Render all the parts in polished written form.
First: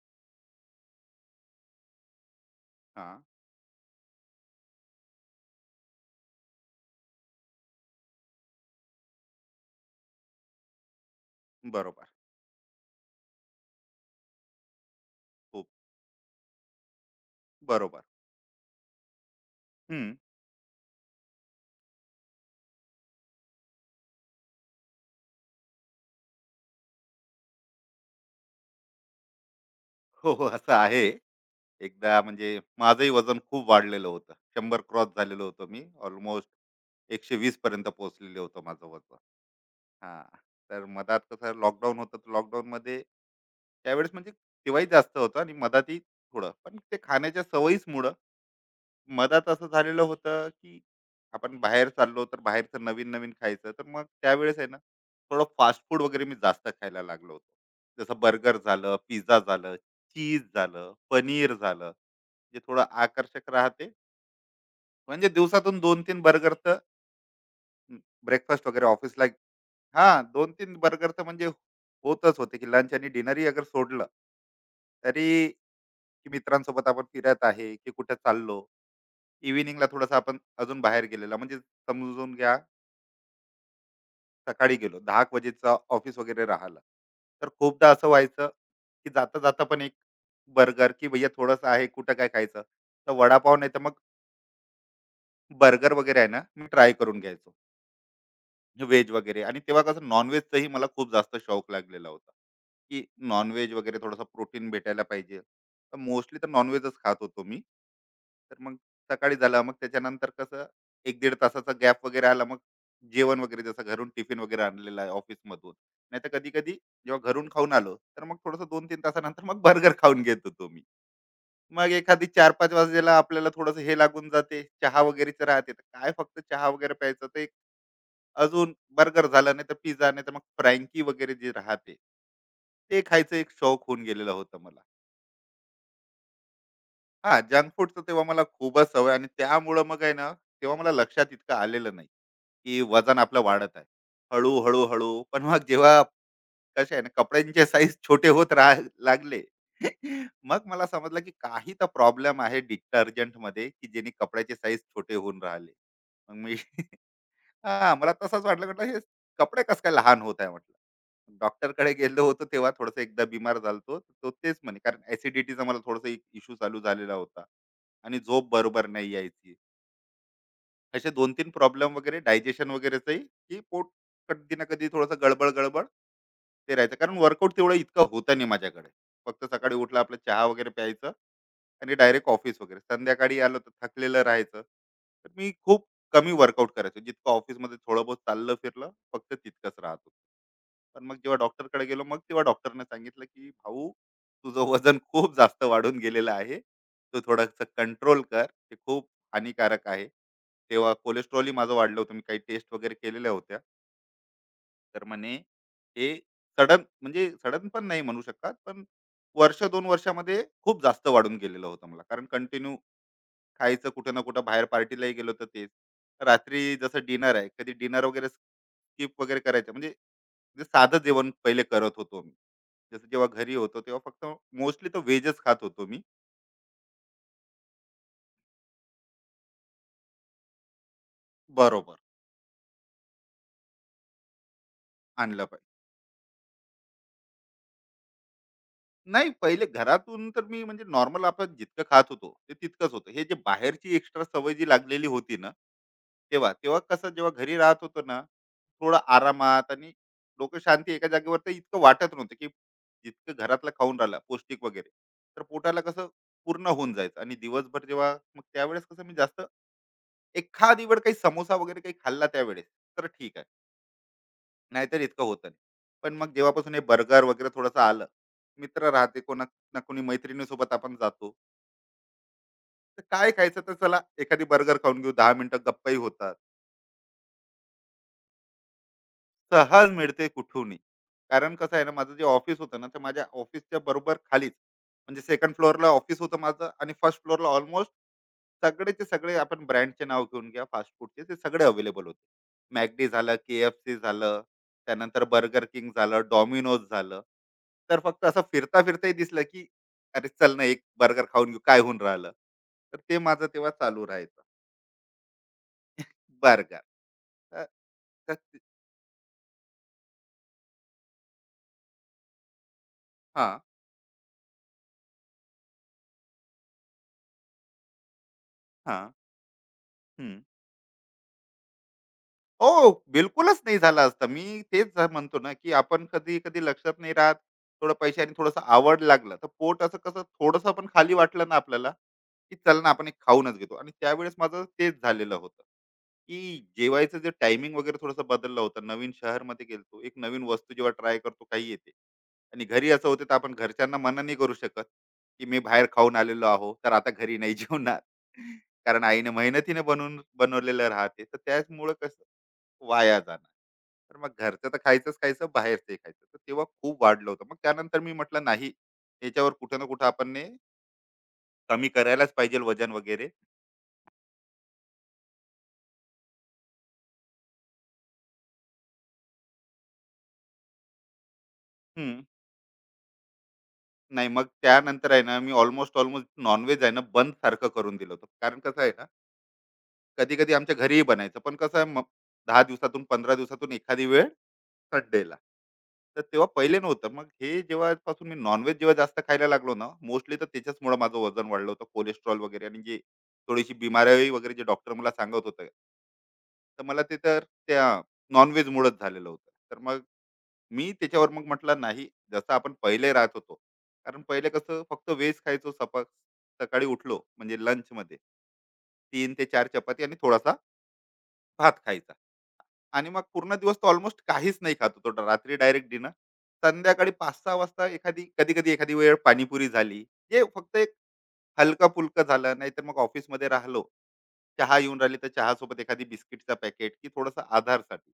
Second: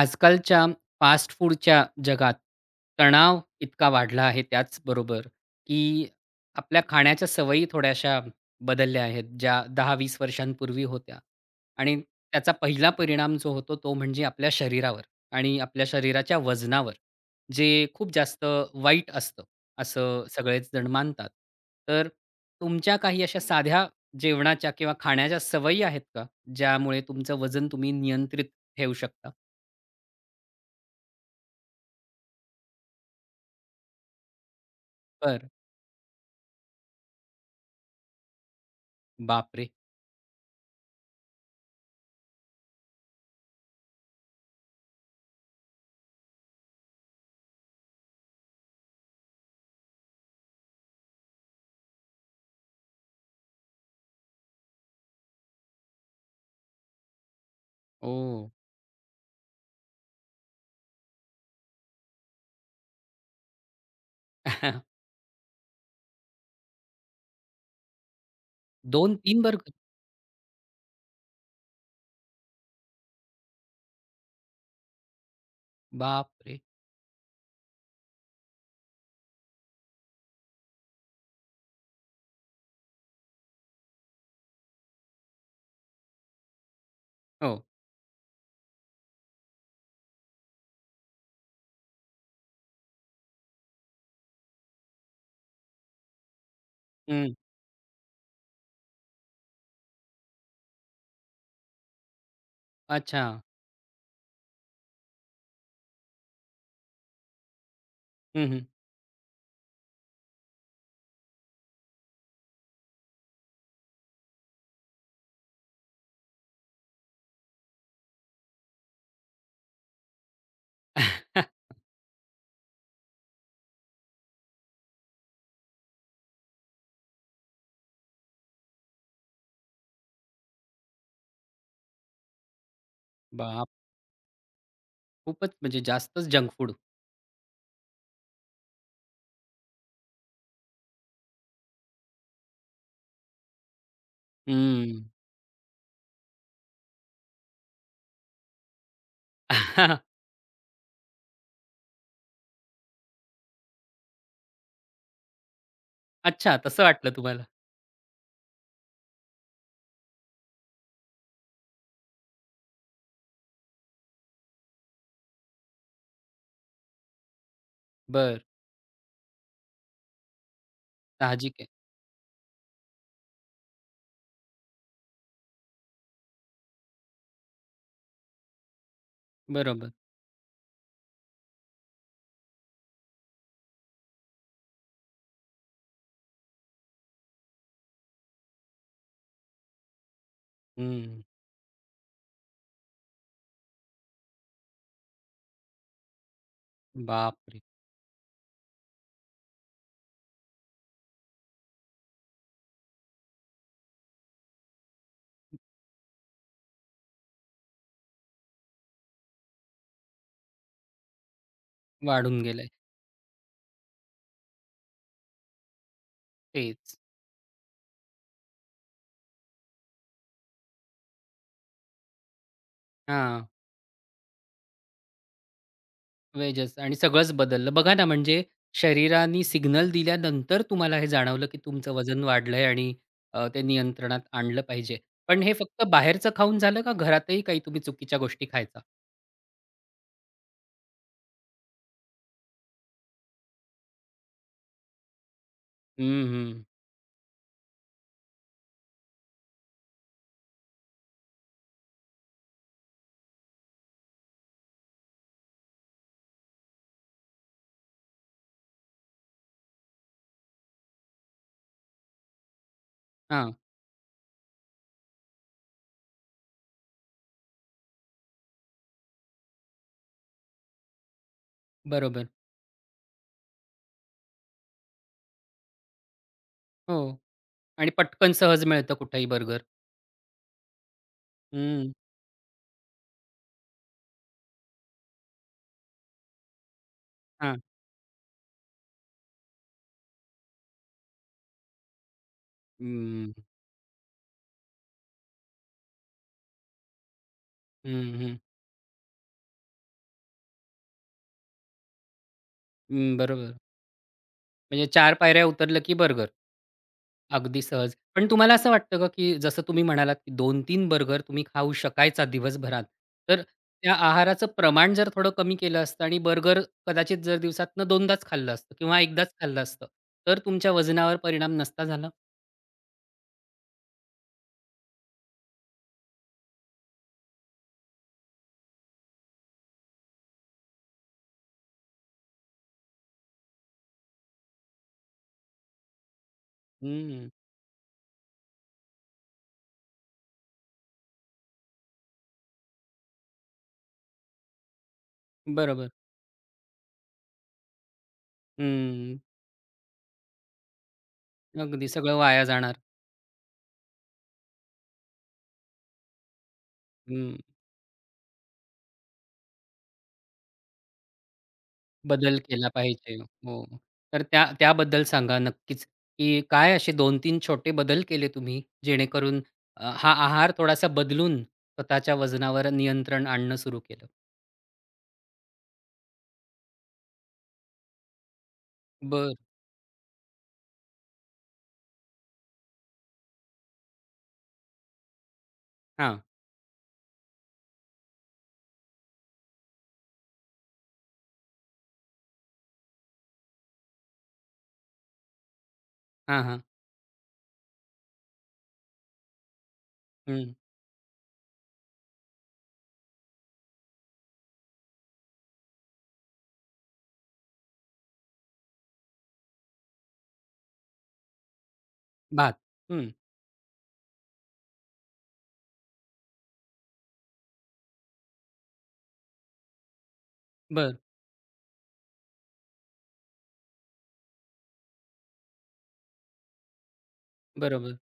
आजकालच्या फास्ट फूडच्या जगात हा. तणाव इतका वाढला आहे त्याचबरोबर, की आपल्या खाण्याच्या सवयी थोड्याशा बदलल्या आहेत, ज्या 10-20 वर्षांपूर्वी होत्या. आणि बरोबर. त्याचा पहिला परिणाम जो होतो तो म्हणजे आपल्या शरीरावर आणि खूप. आपल्या शरीराच्या वजनावर, जे बरोबर. खूप जास्त वाईट असतं, हम्म. असं सगळेच जण मानतात. तर तुमच्या काही अशा साध्या जेवणाच्या किंवा खाण्याच्या सवयी आहेत का, ज्यामुळे तुमचं वजन तुम्ही नियंत्रित ठेवू शकता? हो, हो. असं आहे. एकदा म्हणजे माझंही वजन खूप वाढलेलं होतं. 100 क्रॉस झालेलो होतो मी. ऑलमोस्ट 120 पर्यंत पोहोचलेलं होतं माझं वजन. बापरे! हां. तर मधात कसं लॉकडाऊन होतं, तर लॉकडाऊनमध्ये त्यावेळेस म्हणजे तेव्हाही जास्त होतं आणि मधातही थोडं. पण ते खाण्याच्या सवयीचमुळं मधात असं झालेलं होतं, की आपण बाहेर चाललो, तर बाहेरचं नवीन-नवीन खायचं. तर मग त्यावेळेस आहे ना, थोडं फास्ट फूड वगैरे मी जास्त खायला लागलो होतो. ओ. जसं बर्गर झालं, पिझ्झा झालं, चीज झालं, पनीर झालं, जे थोडं आकर्षक राहते. म्हणजे दिवसातून 2-3 बर्गर तर ब्रेकफास्ट वगैरे दोन ऑफिसला. तीन बर्गर? हां, 2-3 बर्गर तर म्हणजे होतच होते, की लंच आणि डिनरही अगर सोडलं, तरी की बापरे! मित्रांसोबत आपण फिरत आहे, की कुठे चाललो. इव्हनिंगला थोडंसं आपण अजून बाहेर गेलेला म्हणजे समजून घ्या सकाळी गेलो 10 एक वाजेचा ऑफिस वगैरे राहिला. तर हो. खूपदा असं व्हायचं, की जाता-जाता पण एक बर्गर की भैया थोडंसं आहे, कुठं काय खायचं? तर वडापाव नाही तर मग बर्गर वगैरे आहे ना, मी ट्राय करून हं. घ्यायचो. व्हेज वगैरे आणि तेव्हा कसं नॉन-व्हेजचाही मला खूप जास्त शौक लागलेला होता, की अच्छा. नॉन-व्हेज वगैरे थोडासा प्रोटीन भेटायला पाहिजे. तर मोस्टली तर नॉन-व्हेजच खात होतो मी. हं, तर हं. मग सकाळी झालं, मग त्याच्यानंतर कसं 1-1.5 तासाचा गॅप वगैरे आला, मग जेवण वगैरे जसं घरून टिफिन वगैरे आणलेला आहे ऑफिसमधून. नाहीतर कधी-कधी जेव्हा घरून खाऊन आलो, तर मग थोडंसं 2-3 तासानंतर मग बर्गर खाऊन घेत होतो मी. मग एखादी 4-5 वाजेला आपल्याला थोडंसं हे लागून जाते, चहा वगैरेचं राहते. तर काय फक्त चहा वगैरे प्यायचं, ते अजून बर्गर झाला, नाहीतर पिझ्झा, नाहीतर मग फ्रँकी वगैरे जे राहते, ते खायचं एक बाप! शौक होऊन गेलेला होता मला. खूपच म्हणजे जास्तच जंक फूड. हां, जंक फूडचं तेव्हा मला खूपच सवय आणि त्यामुळं मग आहे ना, तेव्हा मला लक्षात इतकं आलेलं नाही, की वजन आपलं वाढत आहे. हळू, हळू, हं. हळू पण मग जेव्हा कसे आहे ना, कपड्यांचे साईज छोटे होत राहा लागले, मग मला समजलं, की काही तर प्रॉब्लेम आहे डिटर्जंटमध्ये, की जेणे कपड्याचे साईज छोटे होऊन राहिले. मग मी अच्छा, तसं वाटलं तुम्हाला. हां, मला तसंच वाटलं. म्हटलं हे कपडे कसं काय लहान होत आहे म्हटलं. डॉक्टरकडे गेलो होतो तेव्हा थोडंसं एकदा बिमार झालतो. तो तेच म्हणे कारण ॲसिडिटीचा मला थोडासा इश्यू चालू झालेला होता आणि बर. झोप बरोबर नाही यायची. असे 2-3 साहजिक आहे. प्रॉब्लेम वगैरे डायजेशन वगैरेचंही, की पोट कधी ना कधी थोडंसं गडबड-गडबड ते राहायचं. कारण वर्कआउट तेवढं इतकं होतं नाही माझ्याकडे. फक्त सकाळी बरोबर. उठला आपला चहा वगैरे प्यायचं आणि डायरेक्ट ऑफिस वगैरे. संध्याकाळी आलो तर थकलेलं राहायचं. तर मी खूप कमी वर्कआउट करायचो. जितकं ऑफिसमध्ये थोडं बहुत चाललं फिरलं फक्त तितकंच राहत होतं. पण मग हं. जेव्हा डॉक्टरकडे गेलो, मग तेव्हा डॉक्टरने सांगितलं, की "भाऊ, तुझं वजन खूप जास्त वाढून गेलेलं आहे. तू बापरे! थोडंसं कंट्रोल कर. ते खूप हानिकारक आहे." तेव्हा कोलेस्ट्रॉलही माझं वाढलं होतं. मी काही टेस्ट वगैरे केलेल्या होत्या, तर म्हणे हे सडन म्हणजे सडन पण नाही म्हणू शकत, पण वर्ष दोन वर्षामध्ये खूप जास्त वाढून गेलेलं होतं मला, कारण वाढून गेलंय. कंटिन्यू खायचं. कुठं ना कुठं बाहेर पार्टीलाही गेलो तर तेच. रात्री तेच. जसं डिनर आहे, कधी डिनर वगैरे स्किप वगैरे करायचं, म्हणजे जे साधं जेवण पहिले करत होतो मी, जसं जेव्हा हां. घरी होतो तेव्हा फक्त मोस्टली तर व्हेजच खात होतो मी. वेजच आणि सगळंच बदललं. बघा ना, म्हणजे शरीराने सिग्नल दिल्यानंतर तुम्हाला हे जाणवलं, की तुमचं बरोबर. वजन वाढलंय आणि ते नियंत्रणात आणलं पाहिजे. पण आणलं. हे फक्त बाहेरचं खाऊन झालं का घरातही काही तुम्ही चुकीच्या गोष्टी खायचा? नाही, पहिले घरातून तर मी म्हणजे नॉर्मल आपण जितकं खात होतो ते तितकंच होतं. हे जे बाहेरची एक्स्ट्रा सवय जी लागलेली होती ना, हं, तेव्हा. हं. तेव्हा कसं जेव्हा घरी राहत होतो ना, थोडं आरामात आणि डोकं शांती एका जागेवर, तर इतकं वाटत नव्हतं, की जितकं घरातलं खाऊन राहिला पौष्टिक वगैरे, तर पोटाला कसं पूर्ण होऊन जायचं आणि दिवसभर जेव्हा मग त्यावेळेस कसं मी जास्त एखादी वेळ काही समोसा वगैरे काही खाल्ला त्यावेळेस, तर ठीक आहे. हां, नाहीतर इतकं होतं नाही. पण मग जेव्हापासून हे बर्गर वगैरे थोडंसं आलं, मित्र राहते कोणा ना कोणी मैत्रिणीसोबत आपण जातो. बरोबर. तर काय खायचं, तर चला एखादी बर्गर खाऊन घेऊ, 10 मिनिटं गप्पाही होतात. हो. आणि पटकन सहज मिळतं कुठेही बर्गर. सहज मिळते कुठूनही. कारण कसं आहे ना, हं, माझं जे ऑफिस होतं ना, तर माझ्या ऑफिसच्या बरोबर खालीच म्हणजे सेकंड फ्लोअरला ऑफिस होतं माझं आणि फर्स्ट फ्लोअरला हां. ऑलमोस्ट सगळेचे सगळे आपण ब्रँडचे नाव घेऊन घ्या फास्ट फूडचे, ते सगळे अवेलेबल होते. McD हं, झालं, KFC झालं, त्यानंतर Burger King झालं, Domino's झालं. तर हं, फक्त हं. असं फिरता-फिरताही दिसलं, की "अरे चल ना, एक बर्गर खाऊन घेऊ, काय होऊन राहिलं." तर हं, ते माझं बरोबर. तेव्हा चालू राहायचं, म्हणजे 4 पायऱ्या उतरलं की बर्गर. बर्गर. अगदी तर सहज. पण तुम्हाला तर असं वाटतं का, की जसं तुम्ही म्हणालात, की 2-3 बर्गर तुम्ही खाऊ शकायचा दिवसभरात. तर त्या आहाराचं प्रमाण जर थोडं कमी केलं असतं आणि बर्गर कदाचित जर दिवसातनं 2दाच खाल्लं असतं किंवा 1दाच खाल्लं असतं, तर तुमच्या वजनावर परिणाम नसता झाला? हो, बिलकुलच नाही झाला असता. मी तेच म्हणतो ना, की आपण कधी-कधी लक्षात नाही राहत. थोडं पैशाने थोडंसं आवड लागलं, तर पोट असं कसं थोडंसं पण खाली वाटलं ना आपल्याला, की चल ना आपण एक खाऊनच घेतो. आणि त्यावेळेस माझं तेच झालेलं होतं, की जेवायचं जे हं. टायमिंग वगैरे थोडंसं बदललं होतं. नवीन शहरमध्ये गेलतो, एक नवीन वस्तू जेव्हा ट्राय करतो काही येते. आणि घरी असं होतं, तर आपण घरच्यांना मना नाही करू शकत, की मी बाहेर बरोबर. खाऊन आलेलो आहो, तर आता घरी नाही जेवणार. कारण हं. आईने मेहनतीने बनवून बनवलेलं राहते. तर अगदी त्याचमुळं सगळं कसं वाया जाणार. वाया जाणार, तर मग घरचं तर खायचंच खायचं, बाहेरचंही खायचं, तर तेव्हा खूप वाढलं होतं. मग त्यानंतर मी म्हटलं नाही, याच्यावर कुठं ना कुठं आपण ने कमी करायलाच बदल पाहिजे केला वजन पाहिजे. वगैरे. हो. तर त्या त्याबद्दल सांगा नक्कीच, की काय असे 2-3 छोटे बदल केले तुम्ही जेणेकरून हा आहार थोडासा बदलून स्वतःच्या हम्म. वजनावर नियंत्रण आणणं सुरू केलं? नाही, मग त्यानंतर आहे ना मी ऑलमोस्ट ऑलमोस्ट नॉनव्हेज आहे ना बंद सारखं करून दिलं होतं. कारण कसं आहे ना, बर. कधी कधी आमच्या घरीही बनायचं, पण कसं आहे मग दहा दिवसातून पंधरा दिवसातून एखादी वेळ संडेला. तर हां. तेव्हा पहिले नव्हतं. मग हे जेव्हापासून मी नॉन-व्हेज जेव्हा जास्त खायला लागलो ना, मोस्टली तर त्याच्याचमुळं माझं वजन वाढलं होतं. कोलेस्ट्रॉल वगैरे आणि जे थोडीशी बिमारी वगैरे जे डॉक्टर मला सांगत होते. हां, हां. तर मला ते तर त्या नॉन-व्हेजमुळंच झालेलं होतं. तर मग हं. मी त्याच्यावर मग म्हटलं नाही, जसं आपण पहिले राहत होतो. कारण पहिले कसं फक्त व्हेज खायचो सपक. सकाळी उठलो म्हणजे लंचमध्ये 3 ते 4 चपाती आणि थोडासा भात खायचा. भात. आणि हं. मग पूर्ण दिवस तो ऑलमोस्ट काहीच नाही खात होतो. तो रात्री डायरेक्ट डिनर. संध्याकाळी 5-6 वाजता एखादी कधी-कधी एखादी वेळ पाणीपुरी झाली. हे फक्त एक बरं. हलका-फुलकं झालं. नाहीतर मग ऑफिसमध्ये राहिलो. चहा येऊन राहिली तर चहासोबत एखादी बिस्किटचा पॅकेट की थोडासा बरोबर. आधारसाठी.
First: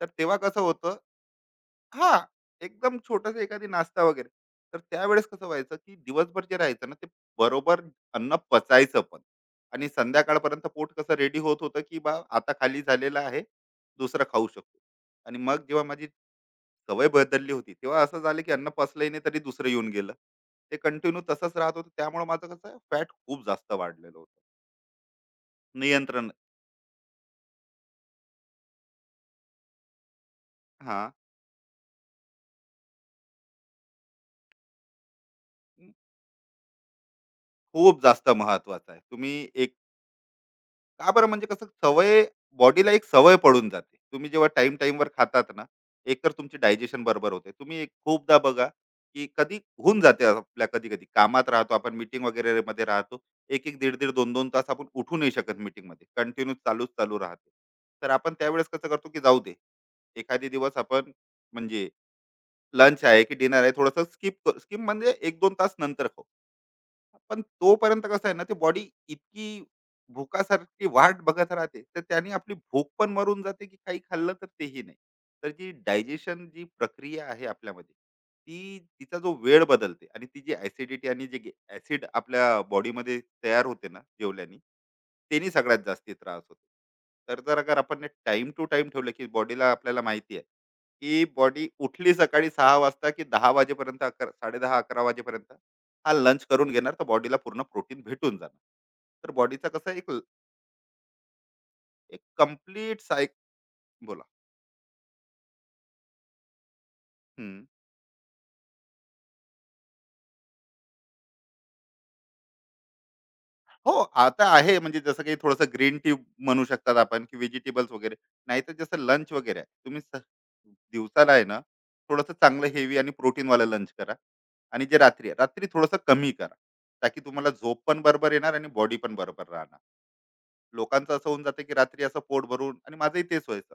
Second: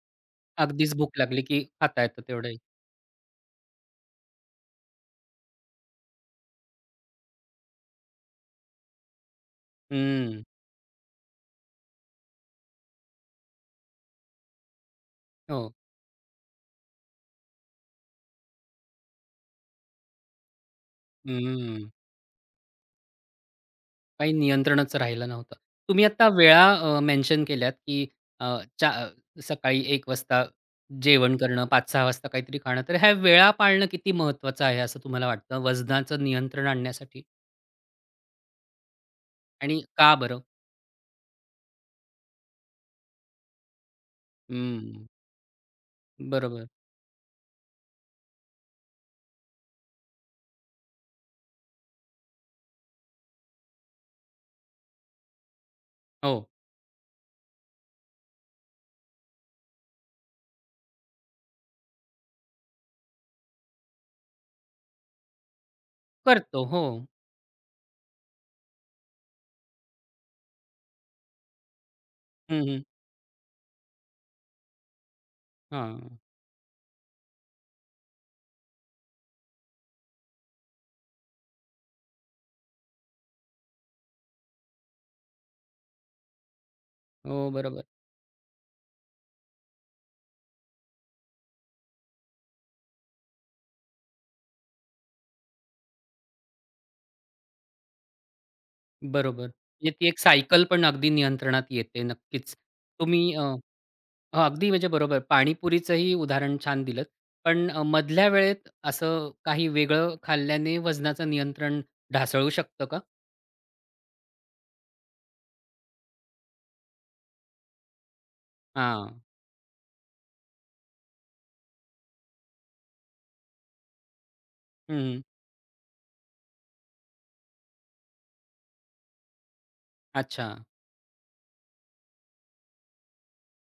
तर तेव्हा कसं अगदीच होतं, भूक लागली की खाता हां, येतं तेवढंही. एकदम छोटासा एखादी नाश्ता वगैरे. तर त्यावेळेस कसं व्हायचं, की दिवसभर जे राहायचं ना, ते, बरोबर, अन्न पचायचं पण. आणि हं. संध्याकाळपर्यंत पोट कसं रेडी होत होतं, की बा आता खाली झालेलं आहे, दुसरं खाऊ शकतो. आणि मग हो. जेव्हा माझी सवय बदलली होती, तेव्हा असं झालं, की अन्न पचलंही नाही तरी दुसरं येऊन गेलं. ते कंटिन्यू तसंच राहत होतं. हं. त्यामुळे माझं कसं फॅट खूप जास्त वाढलेलं होतं. काही नियंत्रणच राहिलं नव्हतं. तुम्ही आत्ता नियंत्रण. वेळा मेन्शन केल्यात, की अ, चा अ, सकाळी 1 वाजता हां, जेवण करणं, 5-6 वाजता काहीतरी खाणं. तर ह्या वेळा पाळणं किती महत्त्वाचं आहे असं तुम्हाला वाटतं वजनाचं नियंत्रण आणण्यासाठी? खूप जास्त महत्वाचं आहे. तुम्ही. आणि का बरं? का बरं म्हणजे कसं सवय बॉडीला एक सवय पडून जाते. तुम्ही जेव्हा टाईम हं, टाईमवर खातात ना, एकतर तुमची बरोबर. डायजेशन बरोबर होते. तुम्ही एक खूपदा बघा, की कधी होऊन जाते आपल्या कधी-कधी कामात राहतो, आपण मीटिंग वगैरेमध्ये राहतो. 1 एक दीड-दीड, दोन दोन तास आपण उठू नाही शकत मीटिंगमध्ये. हो, कंटिन्यू चालूच चालू राहते. तर आपण त्यावेळेस कसं करतो, की जाऊ दे. एखादे दिवस आपण म्हणजे लंच आहे की डिनर आहे थोडंसं स्किप स्किप म्हणजे 1-2 तास नंतर खाऊ. करतो. हो. पण तोपर्यंत कसं आहे ना ते बॉडी इतकी भुकासारखी वाट बघत राहते, तर त्याने आपली हं, हं. भूक पण मरून जाते, की काही खाल्लं तर तेही नाही. तर जी हां. डायजेशन, जी प्रक्रिया आहे आपल्यामध्ये, ती तिचा जो वेळ बदलते, आणि ती जी ऍसिडिटी आणि जे ऍसिड आपल्या बॉडीमध्ये तयार होते ना जेवल्याने, त्यांनी सगळ्यात जास्ती त्रास होतो. तर हो, जर अगर बरोबर. आपण टाइम टू टाइम ठेवलं, की बॉडीला आपल्याला माहिती आहे, की बॉडी उठली सकाळी सहा वाजता, की दहा वाजेपर्यंत, अकरा, साडेदहा अकरा वाजेपर्यंत हा लंच करून घेणार, तर बॉडीला पूर्ण प्रोटीन भेटून जाणार. तर बरोबर. बॉडीचा कसं म्हणजे ती एक एक सायकल पण अगदी नियंत्रणात येते एक नक्कीच. कम्प्लीट तुम्ही बोला. अगदी म्हणजे बरोबर. पाणीपुरीचंही उदाहरण छान दिलंत. हम्म. पण मधल्या वेळेत असं काही वेगळं खाल्ल्याने वजनाचं नियंत्रण ढासळू शकतं का? हो, आता आहे म्हणजे जसं काही थोडंसं ग्रीन टी म्हणू शकतात आपण, की व्हेजिटेबल्स वगैरे, नाहीतर जसं हां. लंच वगैरे आहे तुम्ही दिवसाला आहे ना थोडंसं चांगलं हेवी आणि प्रोटीनवालं लंच करा, आणि जे हं. रात्री आहे रात्री थोडंसं कमी करा, ताकी तुम्हाला झोप पण बरोबर येणार आणि बॉडी पण बरोबर राहणार. अच्छा. लोकांचं असं होऊन जातं, की रात्री असं पोट भरून, आणि माझंही तेच व्हायचं,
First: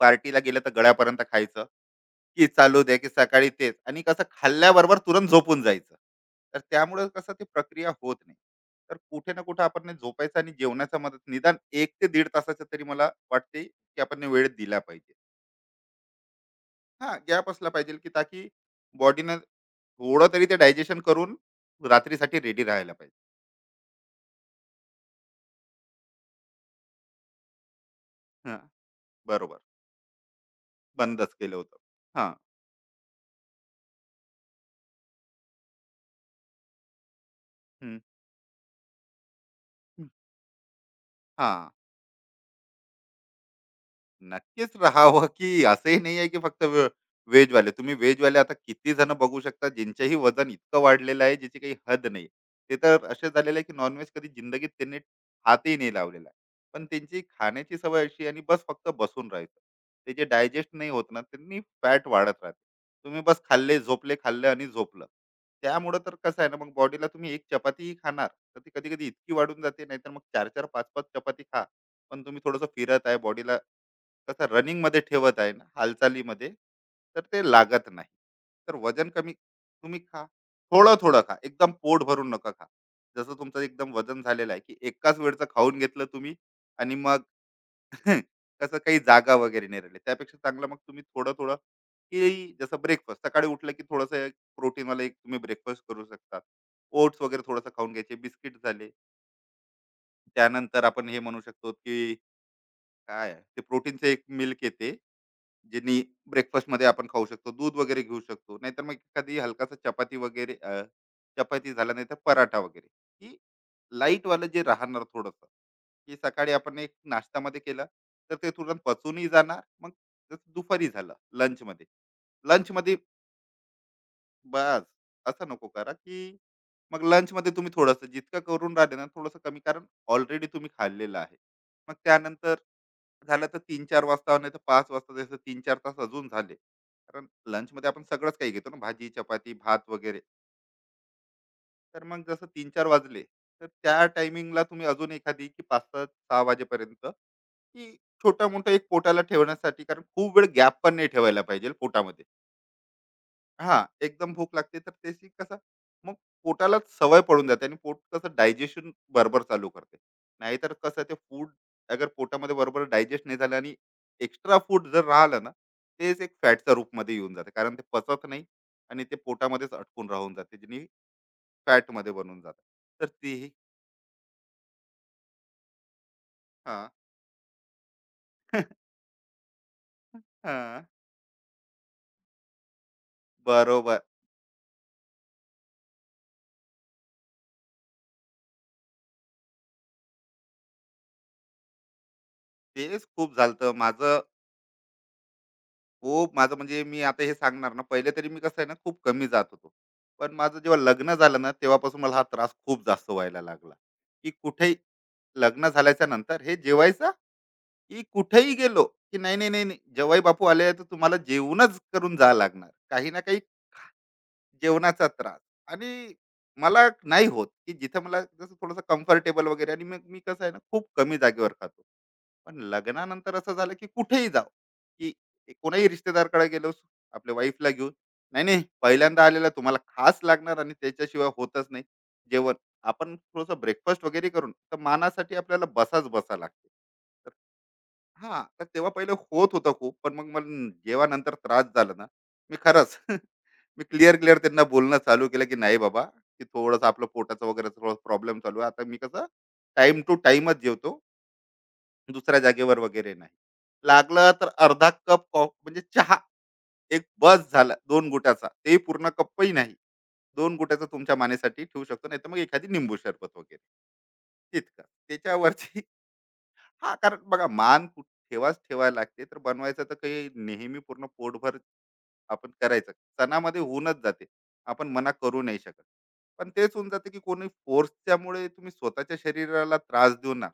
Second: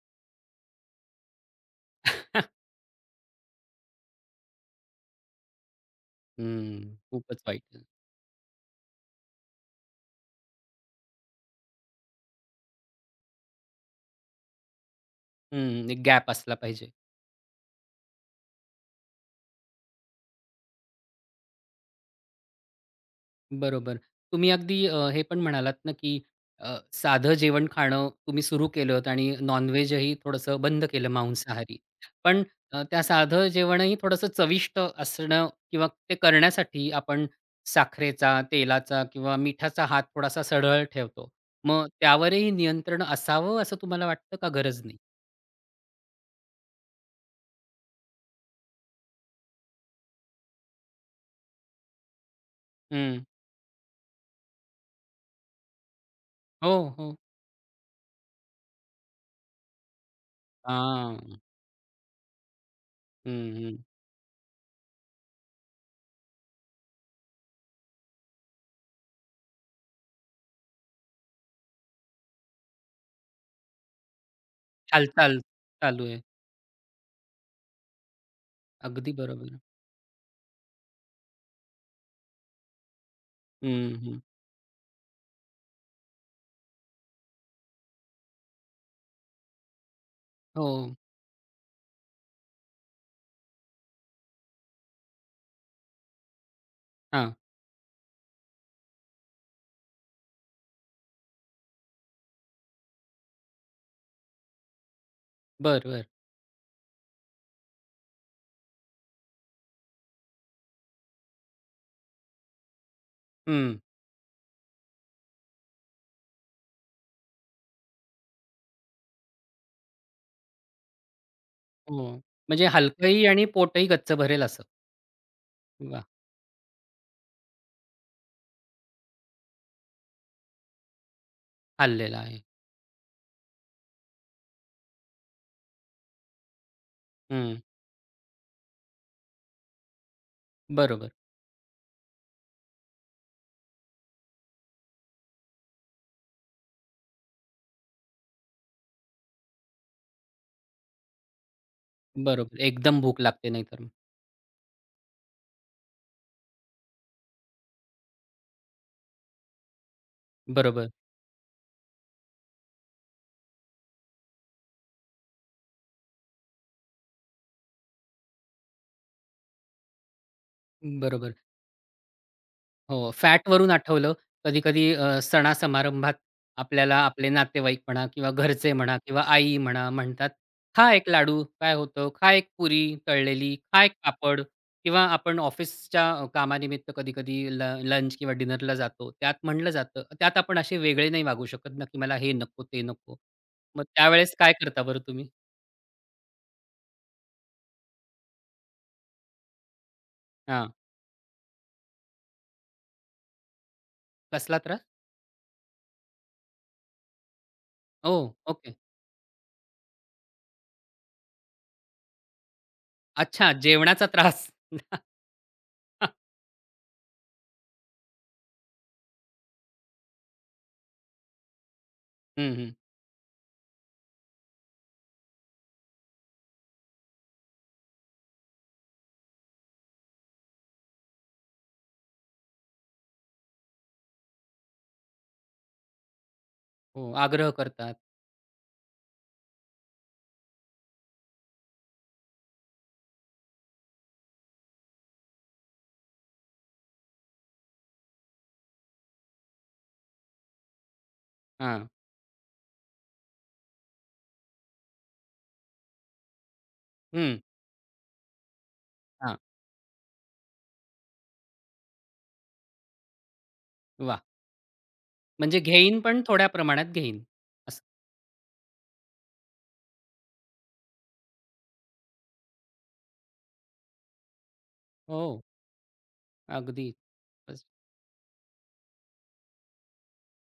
पार्टीला गेलं तर गळ्यापर्यंत खायचं, की चालू द्या की सकाळी तेच, आणि कसं खाल्ल्याबरोबर तुरंत झोपून जायचं. तर हं. त्यामुळे कसं खूपच ती वाईट. प्रक्रिया होत नाही. तर कुठे ना कुठे आपण हे झोपायचं आणि जेवणाचा मदत निदान एक ते दीड तासाचा तरी, मला वाटते की, आपण हे वेळ दिला पाहिजे. हं. एक गॅप असला पाहिजे. हा गॅप असला पाहिजे की ताकी बॉडीनं थोडं तरी ते डायजेशन करून रात्रीसाठी रेडी राहायला पाहिजे. बरोबर. तुम्ही अगदी हे पण म्हणालात ना, की साधं जेवण खाणं तुम्ही हा. सुरू केलत आणि बरोबर. नॉन-व्हेजही थोडंसं बंद केलं बंदच केलं होतं. मांसाहारी. हा. पण त्या साधं जेवणही थोडंसं चविष्ट असणं किंवा ते करण्यासाठी आपण हम्म. साखरेचा, तेलाचा किंवा मिठाचा हात थोडासा सरळ ठेवतो. हा, मग त्यावरही नियंत्रण असावं असं तुम्हाला वाटतं का नक्कीच गरज नाही? राहावं. की असंही नाही आहे की फक्त वाले, तुम्ही veg वाले आता किती जण बघू शकता ज्यांचंही वजन इतकं वाढलेलं आहे ज्याची काही हद नाही. ते तर हं. असे झालेले आहे की नॉनव्हेज कधी जिंदगीत त्यांनी हातही नाही लावलेला आहे. हो, पण हो. त्यांची खाण्याची सवय अशी आणि बस फक्त बसून राहायचं. ते जे डायजेस्ट नाही होत ना, हां. त्यांनी फॅट वाढत राहते. तुम्ही बस हं, खाल्ले हं. झोपले, खाल्ले आणि झोपलं. त्यामुळे तर कसं आहे ना, मग बॉडीला तुम्ही एक चपातीही खाणार तर ती कधी कधी इतकी वाढून जाते, नाहीतर मग चार चार पाच पाच चपाती खा. पण तुम्ही थोडंसं फिरत आहे बॉडीला, कसं रनिंग मध्ये हालचाल ठेवत आहे ना, चालू आहे. हालचालीमध्ये. तर ते लागत नाही. तर वजन अगदी कमी बरोबर. तुम्ही खा. थोडं थोडं खा, एकदम पोट भरून नका खा. जसं तुमचं एकदम हं, हं. वजन झालेलं आहे की एकाच वेळचं खाऊन घेतलं तुम्ही आणि मग कसं काही जागा वगैरे नाही राहिली. त्यापेक्षा चांगलं हो. मग तुम्ही थोडं थोडं. की जसं ब्रेकफास्ट सकाळी उठलं की थोडंसं एक प्रोटीनवाला एक तुम्ही ब्रेकफास्ट करू शकता. ओट्स हां. वगैरे थोडंसं खाऊन घ्यायचे, बिस्किट झाले. त्यानंतर आपण हे म्हणू शकतो की काय आहे? ते प्रोटीनचं एक मिल्क येते, बरं, ज्यांनी बरं. ब्रेकफास्ट मध्ये आपण खाऊ शकतो, दूध वगैरे घेऊ शकतो. नाहीतर मग एखादी हलकासा चपाती वगैरे, चपाती झाला नाही तर पराठा वगैरे. की हं. लाईट वालं जे राहणार थोडंसं, की सकाळी आपण एक नाश्तामध्ये केलं तर ते तुरंत पचूनही जाणार. मग जसं दुपारी झालं, लंचमध्ये. हो. म्हणजे लंचमध्ये हलकंही आणि पोटही गच्च भरेल असं. बस असं नको करा वाह! की. मग लंच मध्ये तुम्ही थोडंसं जितकं करून राहिले ना, थोडंसं कमी, कारण ऑलरेडी तुम्ही खाल्लेलं आहे. मग खाल्लेलं आहे. त्यानंतर झालं तर तीन चार वाजता नाही तर पाच वाजता, जसं तीन चार तास अजून झाले, कारण हं. lunch मध्ये आपण सगळंच काही घेतो ना, भाजी चपाती भात वगैरे. बरोबर, तर मग जसं तीन चार वाजले तर त्या टायमिंगला तुम्ही अजून एखादी, की पाच सात सहा वाजेपर्यंत की छोटा मोठा एक पोटाला ठेवण्यासाठी, कारण खूप वेळ गॅप पण नाही ठेवायला पाहिजे पोटामध्ये. बरोबर. एकदम भूक लागते नाहीतर हां, मग. एकदम भूक लागते, तर त्याची कसं, मग पोटालाच सवय पडून जाते आणि पोट कसं डायजेशन बरोबर चालू करते. नाहीतर बरोबर, कसं ते फूड अगर पोटामध्ये बरोबर डायजेस्ट नाही झालं आणि एक्स्ट्रा फूड जर राहिलं ना, तेच एक फॅटच्या रूपमध्ये येऊन जाते. कारण ते पचत नाही आणि ते पोटामध्येच अटकून राहून जाते, ज्याने बरोबर. फॅटमध्ये बनून जातं. तर हो, तेही फॅटवरून आठवलं. कधी-कधी सणा-समारंभात हां, आपल्याला आपले नातेवाईक म्हणा किंवा घरचे म्हणा किंवा आई म्हणा म्हणतात, हां, "खा एक लाडू, काय होतं? खा एक पुरी तळलेली, खा एक बरोबर. पापड." किंवा आपण ऑफिसच्या कामानिमित्त कधी-कधी लंच किंवा डिनरला जातो. त्यात म्हणलं जातं त्यात आपण असे वेगळे नाही वागू शकत ना, की मला हे नको, ते तेच नको. खूप झालं. मग माझं त्यावेळेस काय करता बरं तुम्ही? खूप, माझं म्हणजे मी आता हे सांगणार ना, पहिले तरी मी कसं आहे ना खूप कमी जात होतो. पण माझं हां. जेव्हा लग्न झालं ना, तेव्हापासून मला हा त्रास खूप जास्त व्हायला लागला. की कसला कुठेही त्रास? लग्न झाल्याच्या नंतर हे जेवायचं, की ओह! कुठेही ओके. गेलो की नाही नाही नाही नाही, जेव्हाही बापू आले तर तुम्हाला जेवणच करून जा लागणार काही ना काही. अच्छा, जेवणाचा त्रास. जेवणाचा त्रास. आणि मला नाही होत की जिथं मला जसं थोडंसं कम्फर्टेबल वगैरे, आणि मग मी कसं आहे ना खूप कमी जागेवर खातो. हं, पण हं. लग्नानंतर असं झालं की कुठेही जाव, की कोणाही रिश्तेदारकडे गेलो आपल्या वाईफला घेऊन, नाही नाही, पहिल्यांदा आलेला तुम्हाला खास लागणार आणि त्याच्याशिवाय होतच नाही जेवण. आपण थोडंसं ब्रेकफास्ट वगैरे करून तर मानासाठी आपल्याला बसाच बसा लागते. हो, तर, आग्रह करतात. हा, तर तेव्हा पहिले होत होतं खूप, पण मग मला जेव्हा नंतर त्रास झाला ना, मी खरंच मी क्लिअर क्लिअर त्यांना बोलणं चालू केलं की नाही बाबा, की थोडंसं आपलं पोटाचं वगैरे थोडं प्रॉब्लेम चालू आहे, आता मी कसं टाइम टू टाइमच जेवतो, हां. दुसऱ्या जागेवर वगैरे नाही. लागलं तर अर्धा कप कॉफ म्हणजे चहा, एक बस झाला, दोन गुटाचा. तेही पूर्ण हां, कपही नाही. 2 गुटाचा तुमच्या मानेसाठी ठेवू शकतो. नाहीतर मग एखादी निंबू सरबत वगैरे. वाह! इतकं. म्हणजे त्याच्यावरती घेईन पण थोड्या प्रमाणात हां, कारण घेईन. बघा असं. मान ठेवाच ठेवायला लागते. तर बनवायचं तर काही नेहमी पूर्ण पोटभर आपण करायचं. सणामध्ये होऊनच जाते, आपण मना हो, करू नाही शकत. पण तेच अगदी. होऊन जाते की कोणी बस. फोर्सच्यामुळे तुम्ही स्वतःच्या शरीराला त्रास देऊ ना,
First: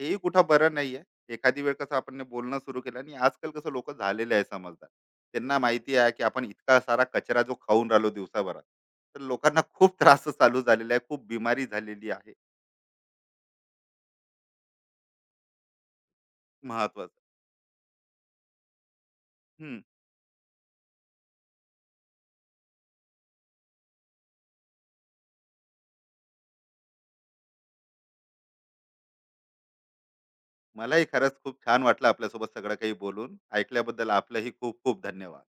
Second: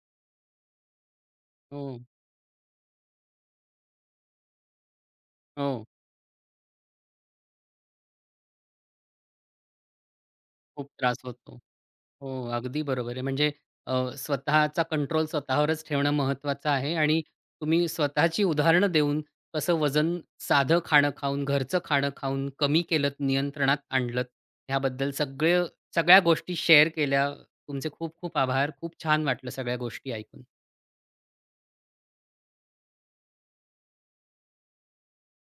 हेही कुठं बरं नाही. एखादी वेळ कसं हो, आपण बोलणं सुरू केलं आणि आजकाल कसं लोक झालेले आहे समजदार, त्यांना हो. माहिती आहे की आपण इतका सारा कचरा जो खाऊन राहिलो दिवसाभरात. तर लोकांना खूप त्रास चालू खूप झालेला आहे, त्रास खूप होतो. बिमारी झालेली हो, आहे. अगदी बरोबर आहे. म्हणजे स्वतःचा कंट्रोल स्वतःवरच ठेवणं महत्त्वाचं आहे महत्वाचं. आणि तुम्ही स्वतःची उदाहरणं देऊन कसं हम्म. वजन साधं खाणं खाऊन, घरचं खाणं खाऊन कमी केलत, नियंत्रणात आणलत ह्याबद्दल सगळ्या गोष्टी शेअर केल्या. तुमचे खूप खूप आभार. खूप छान वाटलं सगळ्या गोष्टी ऐकून. मलाही खरंच खूप छान वाटलं आपल्यासोबत सगळं काही बोलून ऐकल्याबद्दल. आपलंही खूप खूप धन्यवाद.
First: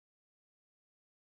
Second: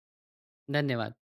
धन्यवाद.